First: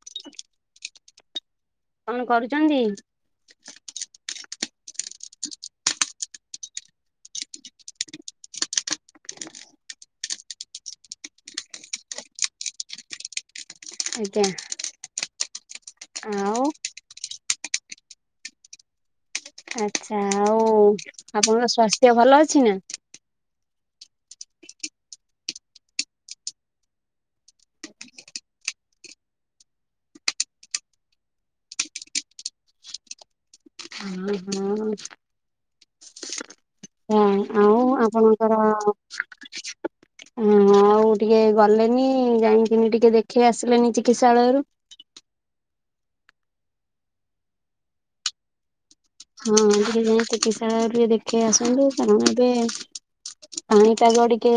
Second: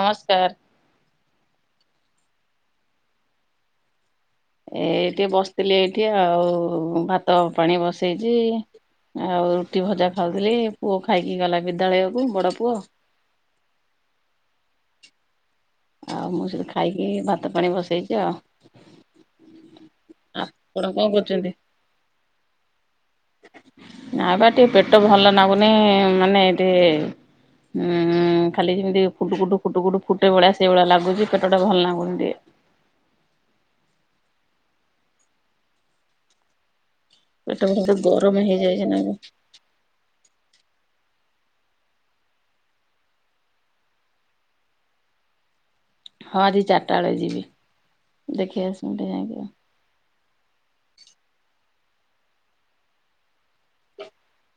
ନମସ୍କାର। କନ କରୁଛନ୍ତି? ଏଇ ଟିକେ ବସିଥିଲି ଏଇଠି ଆଉ, ଭାତ ପାଣି ବସେଇଛି। ଆଉ ରୁଟି ଭଜା ଖାଉଥିଲି, ପୁଅ ଖାଇକି ଗଲା ବିଦ୍ୟାଳୟକୁୁ, ବଡ ପୁଅ। ଆଜ୍ଞା। ଆଉ ମୁଁ ସେ ଖାଇକି ଭାତ ପାଣି ବସେଇଛି ଆଉ। ଆଚ୍ଛା, ଆଉ ଆପଣ କଣ କରୁଛନ୍ତି? ଆପଣଙ୍କର ସ୍ୱାସ୍ଥ୍ୟ ଭଲ ଅଛି ନା? ନା ବା ଟିକେ ପେଟ ଭଲ ନାଗୁନି ମାନେ ଟିକେ। ହୁଁ ଖାଲି ଯେମିତି ଫୁଟୁ କୁୁଟୁ ଫୁଟୁ କୁଟୁ ଫୁଟେଇ ଭଳିଆ ସେଇ ଭଳିଆ ଲାଗୁଛି ପେଟ ଟା ଭଲ ଲାଗୁନି ଟିକେ। ପେଟ ହଉ ଫେଟ ଗରମ ଆପଣଙ୍କର। ହେଇଯାଇଛି ନା ଏବେ ହଁ ଆଉ ଟିକେ ଗଲେନି, ଯାଇକିନି ଟିକେ ଦେଖେଇ ଆସିଲେନି ଚିକିତ୍ସାଳୟରୁ। ହଁ ଆଜି ଚାରିଟା ବେଳେ ଯିବି, ଦେଖେଇ ଆସିବି। ଟିକେ ଯାଇକି ଆଉ। ହଁ ଟିକେ ଯାଇ ଚିକିତ୍ସାଳୟରେ ଟିକେ ଦେଖେଇ ଆସନ୍ତୁ କାରଣ ଏବେ। ପାଣି ପାଗ ଟିକେ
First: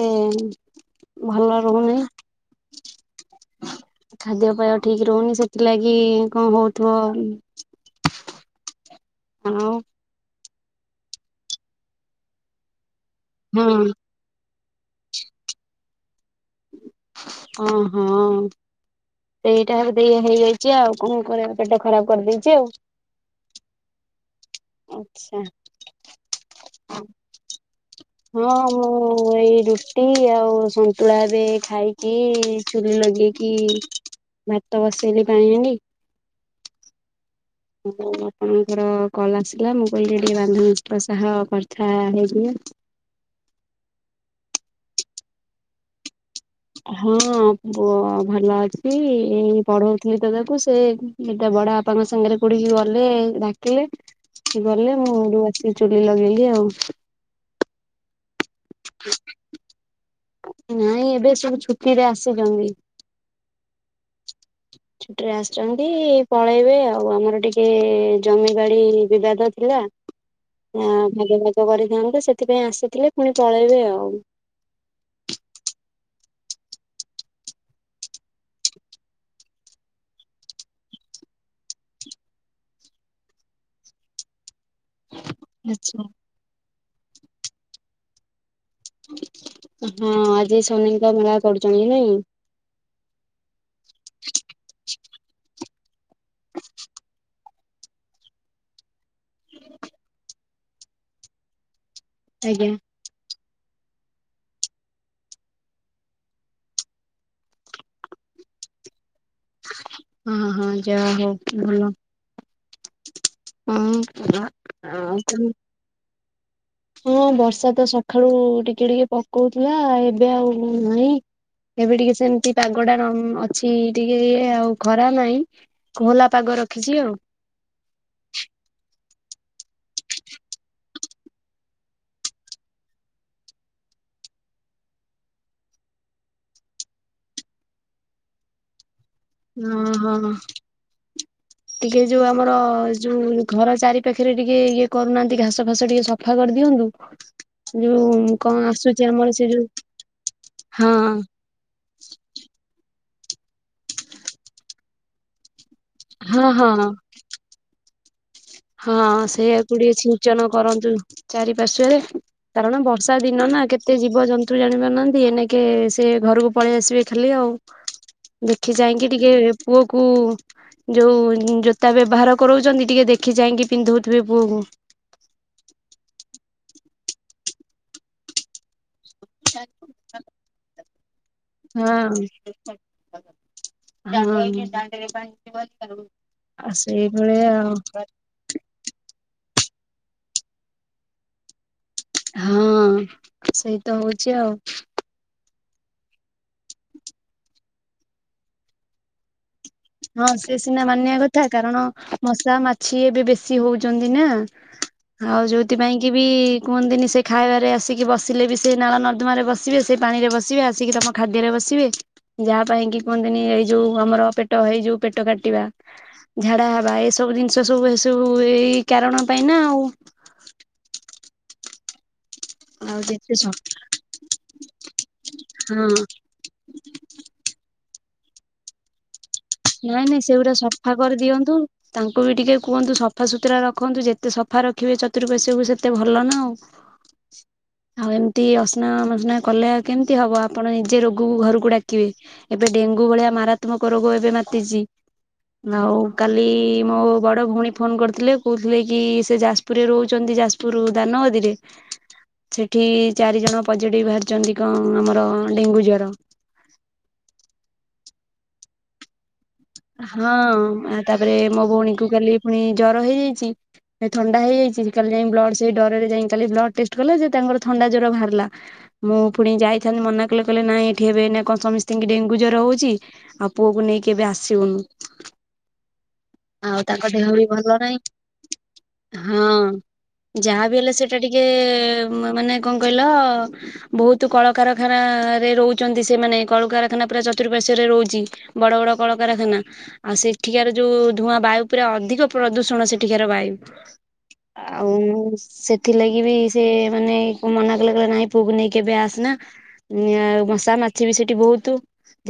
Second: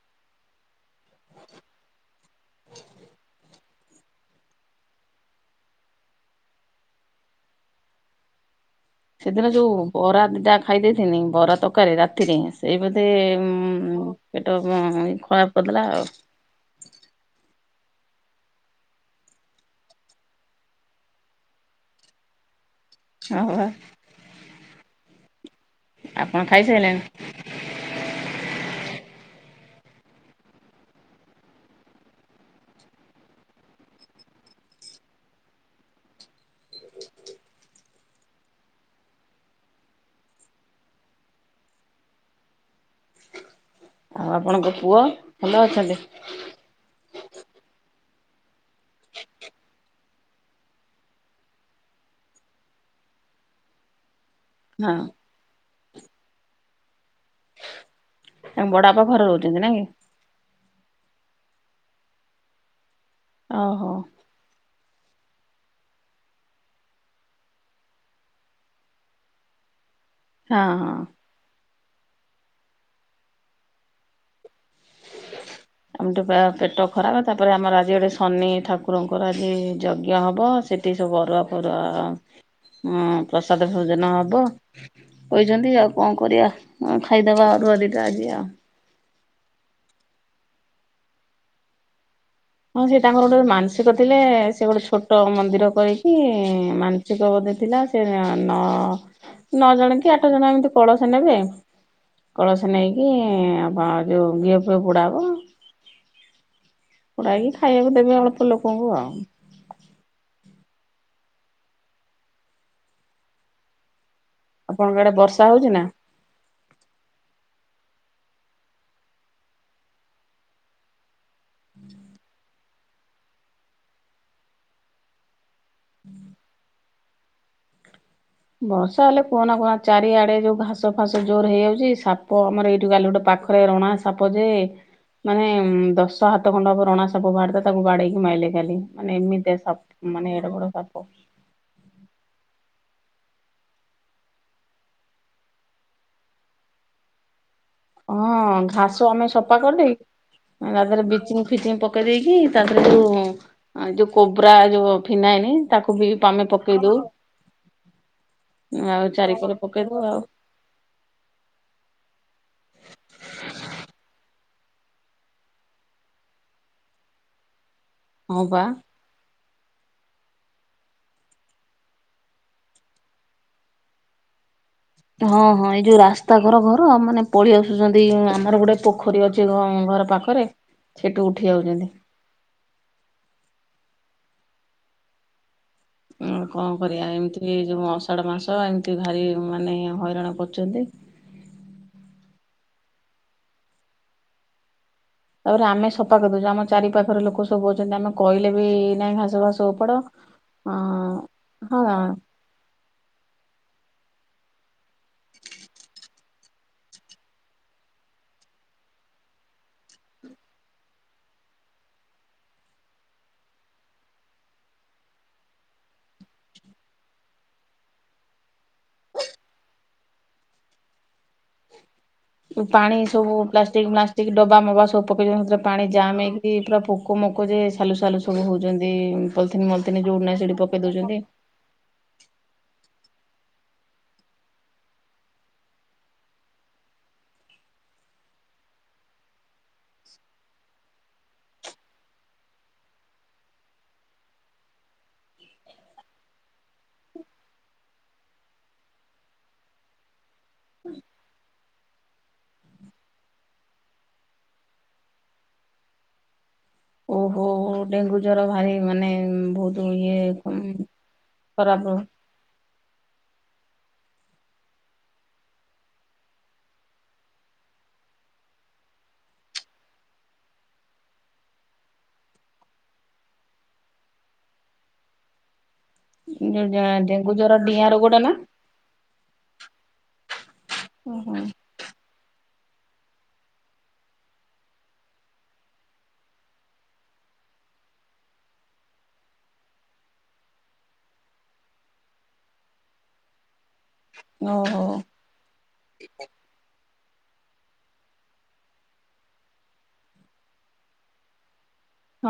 ଭଲ ରହୁନି ନା। ଖାଦ୍ୟ ପେୟ ଠିକ୍ ରହୁନି ସେଥିଲାଗି କଣ ହଉଥିବ। ସେଦିନ ଆଉ ଯୋଉ ବରା ଦିଟା ଖାଇ ଦେଇଥିନି, ବରା ତରକାରୀ ରାତିରେ, ସେଇ ବୋଧେ। ହୁଁ। ଉଁ ପେଟ କଁ ଏଇ ଖରାପ କରିଦେଲା ଆଉ। ଅ ହ। ସେଇଟା ବୋଧେ ଇଏ ହେଇ ଯାଇଛି ଆଉ କଁ କରିବା ପେଟ ଖରାପ କରି ଦେଇଛି ଆଉ। ହଁ ବା। ଆଛା। ଆପଣ ଖାଇ ସାଇଲେଣି। ହଁ ମୁଁ ଏଇ ରୁଟି ଆଉ ସନ୍ତୁଳା ଏବେ ଖାଇକି। ଚୁଲି ଲଗେଇକି ଭାତ ବସେଇଲି ପାଣି ହାଣ୍ଡି। ଯୋଉ ଆପଣଙ୍କର କଲ୍ ଆସିଲା ମୁଁ କହିଲି ଟିକେ ବାନ୍ଧବି ଙ୍କ ସହ କଥା ହେଇଯିବା। ଆଉ ଆପଣଙ୍କ ପୁଅ ଭଲ ଅଛନ୍ତି। ହଁ ପୁଅ ଭଲ ଅଛି ଏଇ ପଢଉ ଥିଲି ତ ତାକୁ ସେ। ଏଇ ତା ବଡ ବାପାଙ୍କ ସାଙ୍ଗରେ କୋଉଠି କି ଗଲେ ଡାକିଲେ। ସିଏ ହଁ ଗଲେ ମୁଁ ଏଇଠିବ ସିକି ଚୁଲି ଲଗେଇଲି ଆଉ। ତାଙ୍କ ବଡ ବାପା ଘରେ ରହୁଛନ୍ତି ନାଇ। ନାଇଁ ଏବେ ସବୁ ଛୁଟିରେ ଆସିଛନ୍ତି। ଓହୋ। ଛୁଟିରେ ଆସିଛନ୍ତି ପଳେଇବେ ଆଉ, ଆମର ଟିକେ ଜମିବାଡି ବିବାଦ ଥିଲା। ହଁ ହଁ। ଭାଗ ଭାଗ କରିଥାନ୍ତୁ ସେଥିପାଇଁ ଆସିଥିଲେ ପୁଣି ପଳେଇବେ ଆଉ। [unintelligible] ଆମେ ଟେ ପେଟ ଖରାପ ତାପରେ ଆମର ଆଜି ଗୋଟେ ଶନି ଠାକୁରଙ୍କର ଆଜି ଯଜ୍ଞ ହବ। ସେଠି ସବୁ ଅରୁଆ ପରୁଆ ପ୍ରସାଦ ଭୋଜନ ହବ। କହିଛନ୍ତି ଆଉ ଆଚ୍ଛା। କଣ କରିବା ଖାଇଦବା ଅରୁଆ ଦିଟା ଆଜି ଆଉ। ହଁ ଆଜି ସନିଙ୍କ ମେଳା କରୁଛନ୍ତି ନାଇଁ। ହଁ ସେ ତାଙ୍କର ଗୋଟେ ମାନସିକ ଥିଲେ ସେ ଗୋଟେ ଛୋଟ ମନ୍ଦିର କରିକି ମାନ [unintelligible] ଥିଲା ସେ ନ ନଅ ଜଣ କି ଆଠ ଜଣ ଏମିତି ପଡୋସା ନେବେ। କଳସୀ ଆଜ୍ଞା ନେଇକି ଆ ଯୋଉ ଘିଅ ଫିଅ ବୁଡାବ। ପୁଡ଼ାକି ଖାଇବାକୁ ଦେବେ ଅଳ୍ପ ଲୋକଙ୍କୁ ଆଉ। ହଁ ହଁ ଯହା ହଉ ଭଲ। ହୁଁ [unintelligible] ଆପଣଙ୍କ ଆଡେ ବର୍ଷା ହଉଛି ନା? ହଁ ବର୍ଷା ତ ସକାଳୁ ଟିକେ ଟିକେ ପକଉଥିଲା ଏବେ ଆଉ ନାହିଁ। ଏବେ ଟିକେ ସେମତି ପାଗ ଟା ଅଛି ଟିକେ ଆଉ ଖରା ନାହିଁ। କୋହଲା ପାଗ ରଖିଛି ଆଉ। ବର୍ଷା ହେଲେ କୁହନା କୁହନା ଚାରିଆଡେ ଯୋଉ ଘାସ ଫାସ ଜୋର ହେଇଯାଉଛି ସାପ ଆମର ଏଇଠୁ ଗାଲି ଗୋଟେ ପାଖ। ରଣା ନା ସାପଜେ। ମାନେ ଦଶ ହାତ ଖଣ୍ଡବ ରଣା ସା ପ ବାହାରିଥା ତାକୁ ବାଡେଇକି ମାଇଲେ କାଲି। ମାନେ ଏମିତି ହଁ ହଁ। ମାନେ ଏଡେ ବଡ ସାପ। ଟିକେ ଯୋଉ ଆମର ଯୋଉ ଘର ଚାରି ପାାଖରେ ଟିକେ ଇଏ କରୁନାହାନ୍ତି ଘାସ ଫାସ ଟିକେ ସଫା କରିଦିଅନ୍ତୁ। ଯୋଉ କଣ ହଁ ଆସୁଛି ଘାସ ଆମେ ଆମର ସେ ଯୋଉ ସଫା କରିଦେଇ ହଁ ତାଦିହ [unintelligible] ଫିଙ୍ଗ ପକେଇ ଦେଇେଇକି ତାପରେ ଯୋଉ ଯୋଉ କୋବରା ଯୋଉ ଫିନାଇନ ତାକୁ ବି ହଁ ତମେ ପକେଇ ହଁ ଦଉ। ହଁ ଆଉ ଚାରିକର ସେଇଆକୁ ଟିକେ ପକେଇଦଉ ଆଉ ସିଞ୍ଚନ କରନ୍ତୁ ଚାରିପାଶ୍ୱରେ। କାରଣ ବର୍ଷା ଦିନ ନା କେତେ ଜୀବଜନ୍ତୁ ଜାଣି ପାରୁନାହାନ୍ତି ଏନକେ ସେ ଘରକୁ ପଳେଇ ଆସିବେ ଖାଲି ଆଉ। [inaudible] ଦେଖି ଚାଇଁକି ଟିକେ ପୁଅ କୁ ଯୋଉ ଜୋତା ବ୍ୟବହାର କରାଉଛନ୍ତି ଟିକେ ଦେଖ ଯାଇକି ପିନ୍ଧଉଥିବ ପୁଅକୁ। ହଁ ହଁ ଏଇ ଯୋଉ ରାସ୍ତା ଘର ଘର ମାନେ ପଳେଇ ଆସୁଛନ୍ତି ଆମର ଗୋଟେ ପୋଖରୀ ଅଛି ଘର ପାଖରେ ସେଠୁ ଉଠି ଆଉଛନ୍ତି। ହଁ। [unintelligible] କଣ ଆ କରିବା ଏମିତି ସେଇଭଳିଆ ଆଉ ଯୋଉ ଅଷାଢ ମାସ [unintelligible] ଭାରି ମାନେ ହଇରାଣ କରୁଛନ୍ତି। ହଁ ସେଇ ତ ହଉଛି ଆଉ। ତାପରେ ଆମେ ସଫା କରିଦଉଛୁ ଆମ ଚାରି ପାଖରେ ଲୋକ ସବୁ ଅଛନ୍ତି ଆମେ କହିଲେ ବି ନାଇଁ ଘାସ ଫାସ ଓପାଡ ହଁ ସେ ଅ ସିନା ମାନିବା କଥା କାରଣ ହଁ ମାଛି ଏବେ ବେଶୀ ହଉଛନ୍ତି ନା। ଆଉ ଯୋଉଥିପାଇଁ କି ବି କୁହନ୍ତିନି ସେ ଖାଇବାରେ ଆସିକି ବସିଲେ ବି ସେ ନାଳ ନର୍ଦମାରେ ବ ଆସିବେ ସେ ପାଣି ରେ ବସିବେ ଆସିକି ତମ ଖାଦ୍ୟରେ ବସିବେ ଯାହା ପାଇଁ କି କୁହନ୍ତିନି ଏଇ ଯୋଉ ଆମର ପେ ଟ ହେଇଯୁ ପେଟ କାଟିବା। ଝାଡା ହବା ଏସବୁ ଜିନିଷ ସବୁ ଏସବୁ ଏଇ କାରଣ ପାଇଁ ନା ଆଉ ପାଣି ଆଉ ସବୁ ଯେତେ ସଫା ପ୍ଲାଷ୍ଟିକି ମଲ୍ଲଷ୍ଟିକି ଡବା ମବା ସବୁ ପକେଇଛନ୍ତି ସେଥିରେ ପାଣି ହଁ ଜାମ୍ ହେଇକି ଏ ପୁରା ପୋକ ମୋକ ଯେ ସାଲୁ ସାାଲୁ ସବୁ ହଉଛନ୍ତି। ପଲିଥିନ ମଲିଥିନ ନାଇଁ ନାଇଁ ଯୋଉଠି ନାହିଁ ସେଗୁରା ସେଇଠି ପକେଇ ସଫା ଦଉଛନ୍ତି। କରିଦିଅନ୍ତୁ। ତାଙ୍କୁ ବି ଟିକେ କୁହନ୍ତୁ ସଫାସୁତୁରା ରଖନ୍ତୁ ଯେତେ ସଫା ରଖିବେ ଚତୁର୍ପାର୍ଶ୍ୱକୁୁ ସେତେ ଭଲ ନା ଆଉ। [inaudible] [inaudible] ଆଉ ଏମିତି ଅସ୍ନାମସ୍ନା କଲେ ଆଉ କେମିତି ହବ ଆପଣ ନିଜେ ରୋଗକୁ ଘରକୁ ଡାକିବେ। ଏବେ ଡେଙ୍ଗୁ ଭଳିଆ ମାରାତ୍ମକ ରୋଗ ଏବେ ମାତିଛି। ଆଉ କାଲି ମୋ ବଡ ଭଉଣୀ ଫୋନ କରିଥିଲେ କହୁଥିଲେ କି ସେ ଯାଜ୍ ପୁରୁରେ ରହୁଛନ୍ତି ଯାଜପୁରରୁ ଦାନଗଦୀରେ। [inaudible] ସେଠି ଚାରି ଜଣ ପଜେଟିଭ ବାହାରିଛନ୍ତି କଣ ଆମର ଡେଙ୍ଗୁ ଜର। ଓହୋ ଡେଙ୍ଗୁ ଜ୍ୱର ଭାରି ମାନେ ବହୁତ୍ ହଁ ତାପରେ ମୋ ଖରାପ ଭଉଣୀ କୁ କାଲି ଫୁଣି ଜର ହେଇଯାଇଛି। ଥଣ୍ଡା ହେଇଯାଇଛି କାଲି ଯାଇ ବ୍ଲଡ ସେଇ ଡରରେ ଯାଇଲି ବ୍ଲଡ ଟେଷ୍ଟ କଲେ ଯେ ତାଙ୍କର ଥଣ୍ଡା ଜ୍ୱର ବାହାରିଲା। ମୁଁ ପୁଣି ଯାଇଥାନ୍ତି ମନା କଲେ କହିଲେ ନାଇଁ ଏଠି ହେବେ ନା କଣ ସମସ୍ତିଙ୍କି ଡେଙ୍ଗୁ ଜ୍ୱର ହଉଛି। ଆଉ ପୁଅକୁ ନେଇକି ଏବେ ଆସିବୁନୁ। ଆଉ ତାଙ୍କ ଡେଙ୍ଗୁ ଦେହ ବି ଜର ଭଲ ଡିଆଁ ନାହିଁ ରୋଗ ଟା ନା ହଁ। ଯାହାବି ହେଲେ ସେଇଟା ଓହୋ ଟିକେ ମାନେ କଣ କହିଲ। ବହୁତ କଳକାରଖାନା ରେ ରହୁଛନ୍ତି ସେମାନେ କଳକାରଖାନା ପୁରା ଚତୁର୍ପାର୍ଶ୍ଵରେ ରହୁଛି। ବଡ ବଡ କଳକାରଖାନା। ଆଉ ସେଠିକାର ଯୋଉ ଧୂଆଁ ବାୟୁ ପୁରା ଅଧିକ ପ୍ରଦୂଷଣ ସେଠିକାର ବାୟୁ। ଓହୋ ଆଉ ସେ ଥିଲା କିି ବି ସେ ମାନେ ମନା କଲେ କହିଲା ନାଇଁ ପୁଅକୁ ନେଇକି ଏବେ ଆସେନା। ନିଆ ମଶା ମାଛି ବି ସେଇଠି ବହୁତୁ।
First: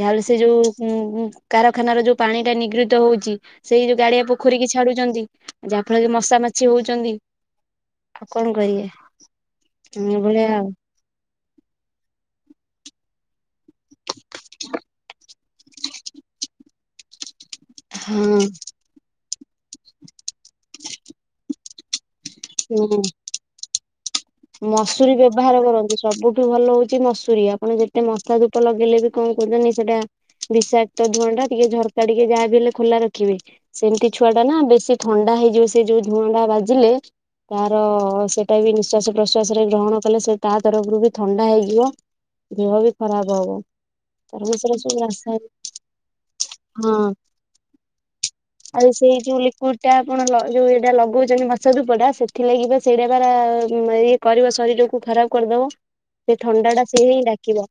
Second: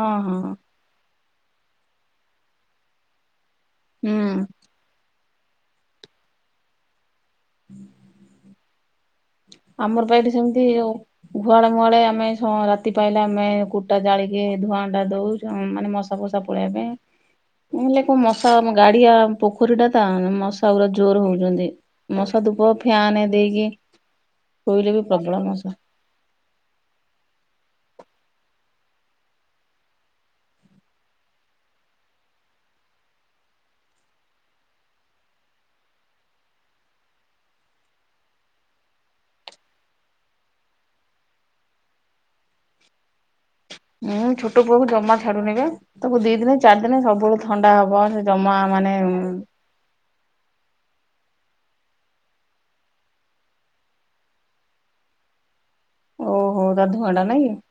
ଯାହା ହେଲେ ସେ ହଁ ଯୋଉ କାରଖାନାର ଯୋଉ ପାଣି ଟା ନିଗ୍ରିତ ହଉଛି। ସେଇ ଯୋଉ ଗାଡିଆ ହୁଁ। ପୋଖରୀ କିି ଛାଡୁଛନ୍ତି ଯାହା ଫଳରେ ମଶା ମାଛି ହଉଛନ୍ତି। ଆଉ କଣ କହିବେ? ଆମର ପା ଏଠି ସେମିତି ଓ ଗୁହାଳେ ମୁହାଳେ ଆମେ ଶ ରାତି ପାଇଲେ ଆମେ କୁଟା ଜାଳିକି ଧୂଆଁଟା ଦେଉ। ମାନେ ମଶା ଫସା ପଳେଇବା ପାଇଁ। ନହେଲେ କୋଉ ମଶା ହଁ ଗାଡିଆ ପୋଖରୀ ଟା ତା ମଶା ପୁରା ଜୋର ହଉଛନ୍ତି। ମଶା ଧୁପ ହୁଁ ଫ୍ୟାନ ଦେଇକି। ଶୋଇଲେ ବି ମସୁରୀ ପ୍ରବଳ ବ୍ୟବହାର ମଶା। କରନ୍ତୁ। ସବୁଠୁ ଭଲ ହଉଛି ମସୁରୀ ଆପଣ ଯେତେ ମଶା ଧୂପ ଲଗେଇଲେ ବି କଣ କରୁଛନ୍ତିି ସେଇଟା ବିଷାକ୍ତ ଧୂଆଁ ଟା ଟିକେ ଝରକା ଟିକେ ଯାହାବି ହେଲେ ଖୋଲା ରଖିବେ। ସେମିତି ଛୁଆ ଟା ନା ବେଶୀ ଥଣ୍ଡା ହେଇଯିବ ସେ ଯୋଉ ଧୁଆଁ ଟା ବାଜିଲେ। ତାର ସେଇଟା ବି ନିଶ୍ୱାସ ପ୍ରଶ୍ୱାସରେ ଗ୍ରହଣ କଲେ ସେ ତା ତରଫରୁ ବି ଥଣ୍ଡା ହେଇଯିବ ଦେହ ବି ଖରାପ ହବ। ମୁଁ କାରଣ ଛୋଟ ସେଟା ପୁଅ କୁ ସବୁ ଜମା ରାସାୟନିକ ଛାଡୁନି ବା। ତାକୁ ଦି ଦିନ ଚାରି ଦିନ ହଁ ସବୁବେଳେ ଥଣ୍ଡା ହବ ସେ ଜମା ଆଉ ମାନେ ସେଇ ଯୋଉ ଲିକୁଇଡ ଟା ଆପଣ ଲ ଯୋଉ ଏଇଟା ଲଗଉଛନ୍ତି ମଶା ଧୂପ ଟା ସେଥିଥିଲାଗି ବା ସେଇଟା ପରା ଇଏ କରିବ ଶରୀରକୁ ଖରାପ୍ କରିଦବ ସେ ଓହୋ ଥଣ୍ଡା ଟା ତା ସେଇ ଧୂଆଁ ହିଁ ନାଇଁ କି? ଡାକିବ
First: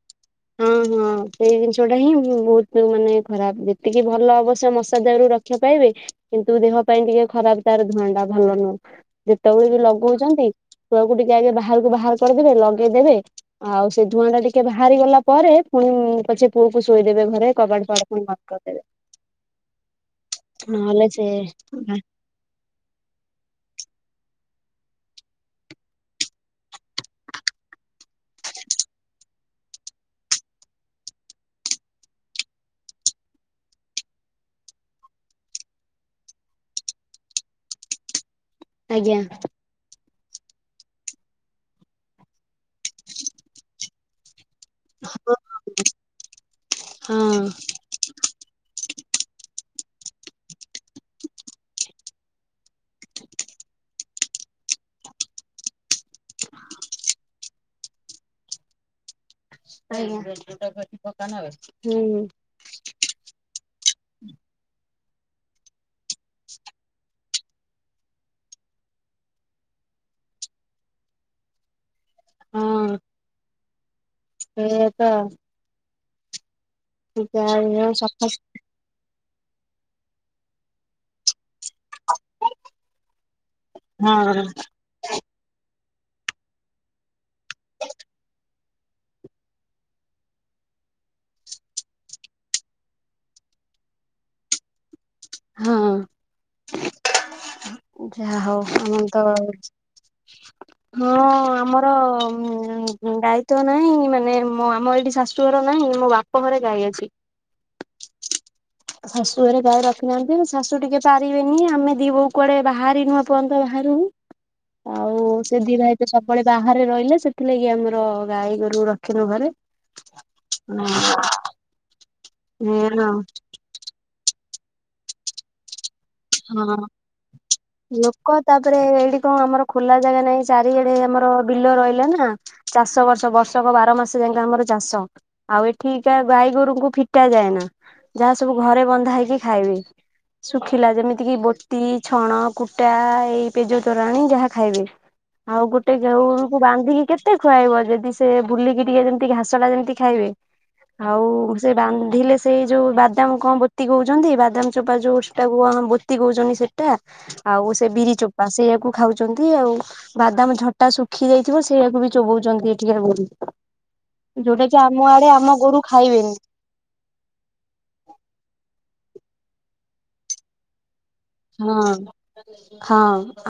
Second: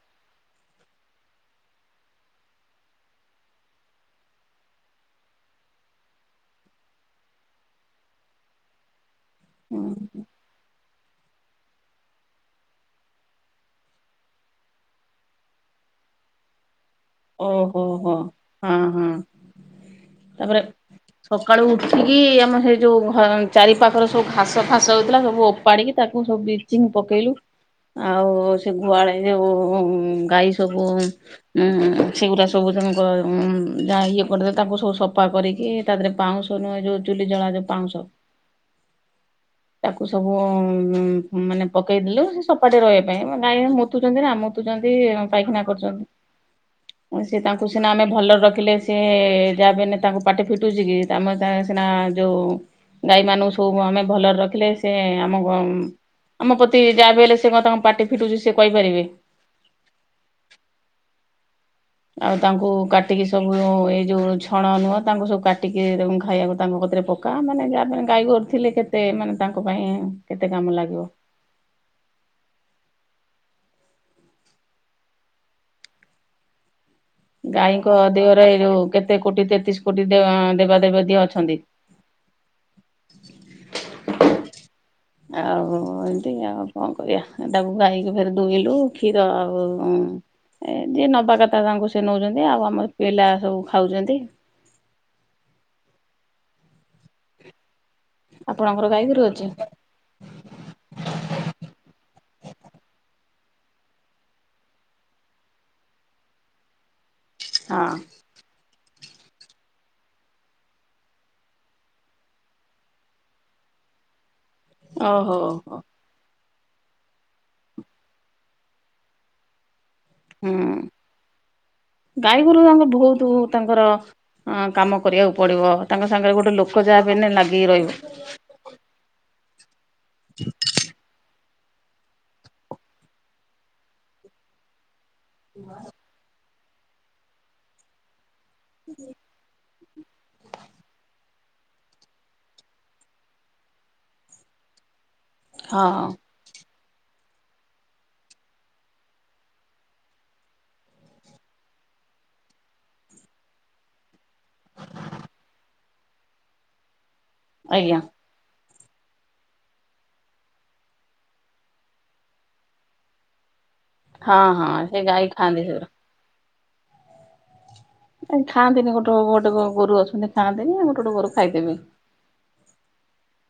ହଁ। ହଁ ହଁ ସେଇ ଜିନିଷ ଟା ହିଁ ବୋହୁତ ମାନେ ଖରାପ୍ ଯେତିକି ଭଲ ଅବଶ୍ୟ ମଶା ଦାଉରୁ ରକ୍ଷା ପାଇବେ। କିନ୍ତୁ ଦେହ ପାଇଁ ଟିକେ ଖରାପ୍ ତାର ଧୂଆଁ ଟା ଭଲ ନୁହେଁ ଯେତେବେଳେ ବି ଲଗୋଉଚନ୍ତି। ଛୁଆ କୁ ଟିକେ ଆଗେ ବାହାରକୁ ବାହାର କରିଦେବେ ଲଗେଇଦେବେ। ଆଉ ସେ ଧୂଆଁ ଟା ଟିକେ ବାହାରି ଗଲା ପରେ ପୁଣି ପଛେ ପୁଅକୁ ଶୋଇଦେବେ ଘରେ ଓହୋ କବାଟ ଫବାଟ ହୋ ପୁଣି ବନ୍ଦ ହଁ କରିଦେବେ। ହଁ। ନହେଲେ ସେ ମାନେ। କି ଆମ ହେଲେ ଯୋଉ ହ ଚାରି ପାାଖରେ ସବୁ ଘାସ ଫାସ ହୋଉଥିଲା ସବୁ ଓପାଡ଼ିକି ତାକୁ ସବୁ ବ୍ଲିଚିଙ୍ଗ ପକେଇଲୁ। ଆଉ ସେ ଗୁହାଳେ ଯୋଉ ଗାଈ ସବୁ ଉଁ ସେଗୁରା ସବୁ ତାଙ୍କ ଉଁ ଯାହା ଇଏ କରିଦେଲେ ତାଙ୍କୁ ସବୁ ସଫା କରିକି ତା ଦେହରେ ପାଉଁଶ ନୁହେଁ ଯୋଉ ଚୁଲି ଜଳା ଯୋଉ ପାଉଁଶ। ଆଜ୍ଞ। ତାକୁ ସବୁ ମାନେ ପକେଇଦେଲୁ ସେ ସଫାଟିକେ ରହିବା ପାଇଁ ଗାଈ ମାନେ ମୂତୁ ଆ ମୂତୁ ଚନ୍ତିନା ମୁତୁଚନ୍ତି ହୁଁ ପାଇଖାନା କରୁଚନ୍ତି। ପୁଣି ସିଏ ହଁ ତାଙ୍କୁ ସିନା ଆମେ ଭଲରେ ରଖିଲେ ସିଏ ଯାହା ବି ହେନେ ତାଙ୍କ ପାଟି ଫିଟୁଛି କି? ଆମେ ତାଙ୍କର ସିନା ଯୋଉ। ଗାଈ ମାନଙ୍କୁ ସବୁ ଆମେ ଭଲରେ ରଖିଲେ ସେ ଆମ ଆମ ପ୍ରତି ଯାହା ବି ହେଲେ ସେ କଣ ତାଙ୍କ ପାଟି ଫିଟୁଚି ସେ କହିପାରିବେ। ଆଜ୍ଞା ଆଉ ହୁଁ। ତାଙ୍କୁ କାଟିକି ସବୁ ଏଇ ଯୋଉ ଛଣ ନୁହଁ ତାଙ୍କୁ ସବୁ କାଟିକି ଖାଇବାକୁ ତାଙ୍କ କତିରେ ପକା ଗାଁ ମାନେକେ ଗାଈଗୋରୁ ଥିଲେ କେତେ ମାନେ ତାଙ୍କ ପାଇଁ କେତେ କାମ ଲାଗିବ। ସେଇୟା ତ। ବି ହଉ ଗାଈଙ୍କ ସଫା ଦେହର ଏ ଯୋଉ କେତେ କୋଟି ତେତିଶି କୋଟି ଦେବା ଦେଵୀ ଦିଅ ଅଛନ୍ତି। ହଁ। ଆଉ ଏମିତି ଆଉ କଣ କରିବା ତାକୁ ଗାଈକି ଫେରେ ଦୁଇଁଲୁ କ୍ଷୀର ଆଉ ଉଁ। ଏ ଯିଏ ନବା କଥା ତାଙ୍କୁ ସିଏ ନେଉଚନ୍ତି ଆଉ ଆମର ପିଲା ସବୁ ଖାଉଚନ୍ତି। ହଁ ଯାହା ହୋଉ ଆମର ତ ହ ହଁ ଆମର ଗାଈ ତ ନାହିଁ ମାନେ ଆମର ଏଇଠି ଶାଶୁ ଶାଶୁ ଘରେ ନାହିଁ ମୋ ବାପ ଘରେ ଗାଇ ଅଛି। ହଁ। ଶାଶୁ ଘରେ ଗାଈ ରଖିନାହାନ୍ତି ଶାଶୁ ଟିକେ ପାରିବେନି ଆମେ ଦି ବୋହୂ କୁଆଡେ ବାହାରିନୁ ଏ ପର୍ଯ୍ୟନ୍ତ ବାହାରୁକୁ। ହଁ ଆଉ ସେ ହୁଁ। ଦିଇ ଭାଇ ସେ ସବୁବେଳେ ବାହାରେ ରହିଲେ ସେଥିଲାଗି ଆମର ଗାଈ ଗୋରୁ ରଖିନୁ ଘରେ। ହୁଁ। ଗାଈ ଗୋରୁ ଆଙ୍କ ବୋଉତୁ ତାଙ୍କର ଅ କାମ କରିବାକୁ ପଡିବ। ତାଙ୍କ ସାଙ୍ଗରେ ଗୋଟେ ହଁ ଲୋକ ଯାହାବି ହେଲେ ଲାଗିକି ରହିବ। ଲୋକ ତାପରେ ଏଇଠି କଣ ଆମର ଖୋଲା ଜାଗା ନାହିଁ ଚାରିଆଡେ ଆମର ବିଲ ରହିଲା ନା ଚାଷ ବର୍ଷ ବର୍ଷକ ବାର ମାସ ଯାକ ଆମର ଚାଷ ଆଉ ଏଠି ତା ଗାଈ ଗୋରୁଙ୍କୁ ଫିଟା ଯାଏନା ଯାହା ସବୁ ଘରେ ବନ୍ଧା ହେଇକି ଖାଇବେ ଶୁଖିଲା ଯେମିତି। ଏତିକି ବୋତି, ଛଣ, କୁଟା ଏଇ ପେଜ ତୋରାଣିୀ ଯାହା ଖାଇବେ। ଆଉ ଗୋଟେ ହଁ। ଗୋରୁକୁ ବାନ୍ଧିକି କେତେ କେତେ ଖୁଆଇବ ଯଦି ସେ ବୁଲିକି ଟିକେ ଯେମିତି ଘାସ ଟା ଯେମିତି ଖାଇବେ। ଆଉ ସେ ବାନ୍ଧିଲେ ସେଇ ଯୋଉ ବାଦାମ କଣ ବୋତି କହୁଛନ୍ତି ବାଦାମ ଚୋପା ଯୋଉ ସେଟାକୁ ବୋତି କହୁଛନ୍ତି ସେଇଟା ଆଉ ସେ ଆଜ୍ଞା ବିରି ଚୋପା ସେଇୟାକୁ ଖାଉଛନ୍ତି ଆଉ। ବାଦାମ ଝଟା ଶୁଖି ଯାଇଥିବ ସେଇଆକୁ ବି ଚୋବଉଛନ୍ତି ଏଠିକେ ବୁ ହଁ ଯୋଉଟା ହଁ କି ସେ ଆମ ଗାଈ ଆଡେ ଆମ ଖାଆନ୍ତି ଗୋରୁ ସେଗୁରା। ଖାଇବେନି। ନାଇଁ ଖାଆନ୍ତିି ଗୋଟେ ଗୋଟେ ଗୋରୁ ଅଛନ୍ତି ଖାଆନ୍ତିନିଉ, ଗୋଟେ ଗୋଟ ଗୋରୁ ଖାଇଦେବେ। ହଁ। ହଁ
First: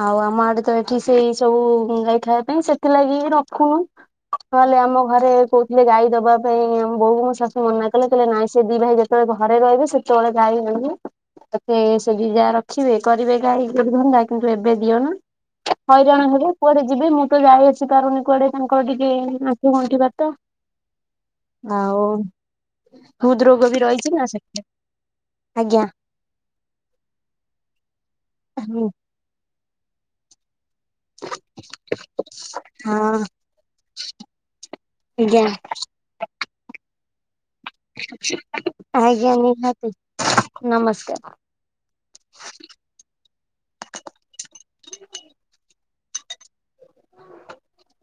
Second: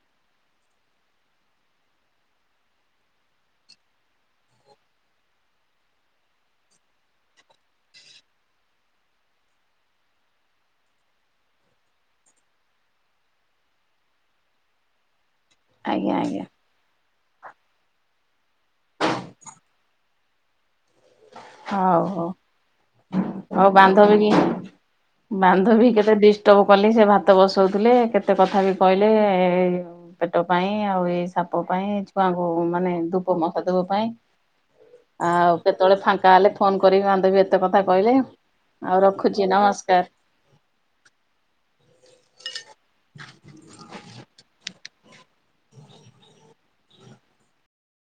ଆଉ ଆମ ଆଡେ ତ ଏଠି ସେଇ ସବୁ ଗାଈ ଖାଇବା ପାଇଁ ସେଥିଲାଗି ରଖୁ। ନହେଲେ ଆମ ଘରେ କହୁଥିଲେ ଗାଈ ଦବା ପାଇଁ ବୋଉ ମୋ ଶାଶୁ ମନା କଲେ କହିଲଲେ ନାଇଁ ସେ ଦି ଭାଇ ଯେତେବେଳେ ଘରେ ରହିବେ ସେତେବେଳେ ଯାଇ ଆଣିବି ତତେ ସେ ବି ଯାର ଦେଖିବେ କରିବେ ଗାଈ ଗୋଟେ ଧନ୍ଦା କିନ୍ତୁ ଏବେ ଦିଅ ନା ଆଜ୍ଞା ହଇରାଣ ଆଜ୍ଞା ହେବ। କୁଆଡେ ଯିବି ମୁଁ ତ ଯାଇ ଆସି ପାରୁନି କୁଆଡେ ତାଙ୍କର ଟିକେ ଆଠୁ ଗଣ୍ଠି ବାତ। ହଉ ଆଉ ହଉ। ହୃଦ ଆଉ ରୋଗ ବି ରହିଛି ନା ବାନ୍ଧବୀ ସେଥିପାଇଁ ଆଜ୍ଞା ବାନ୍ଧବୀ କେତେ ଷ୍ଟବ କଲି ସେ ଭାତ ବସଉଥିଲେ କେତେ କଥା ବି ହଁ। କହିଲେ ପେଟ ପାଇଁ ଆଉ ଏଇ ସାପ ପାଇଁ ଛୁଆଙ୍କୁ ମାନେ ଧୂପ ମଥା ଧବ ପାଇଁ। ଆଜ୍ଞା। ଆଉ କେତେବେଳେ ଫାଙ୍କା ହେଲେ ଫୋନ କରିକି ମାଧବୀ ଏତେ କଥା କହିଲେ ଆଉ ଆଜ୍ଞା ରଖୁଛି ନିହାତି ନମସ୍କାର। ନମସ୍କାର। ହଁ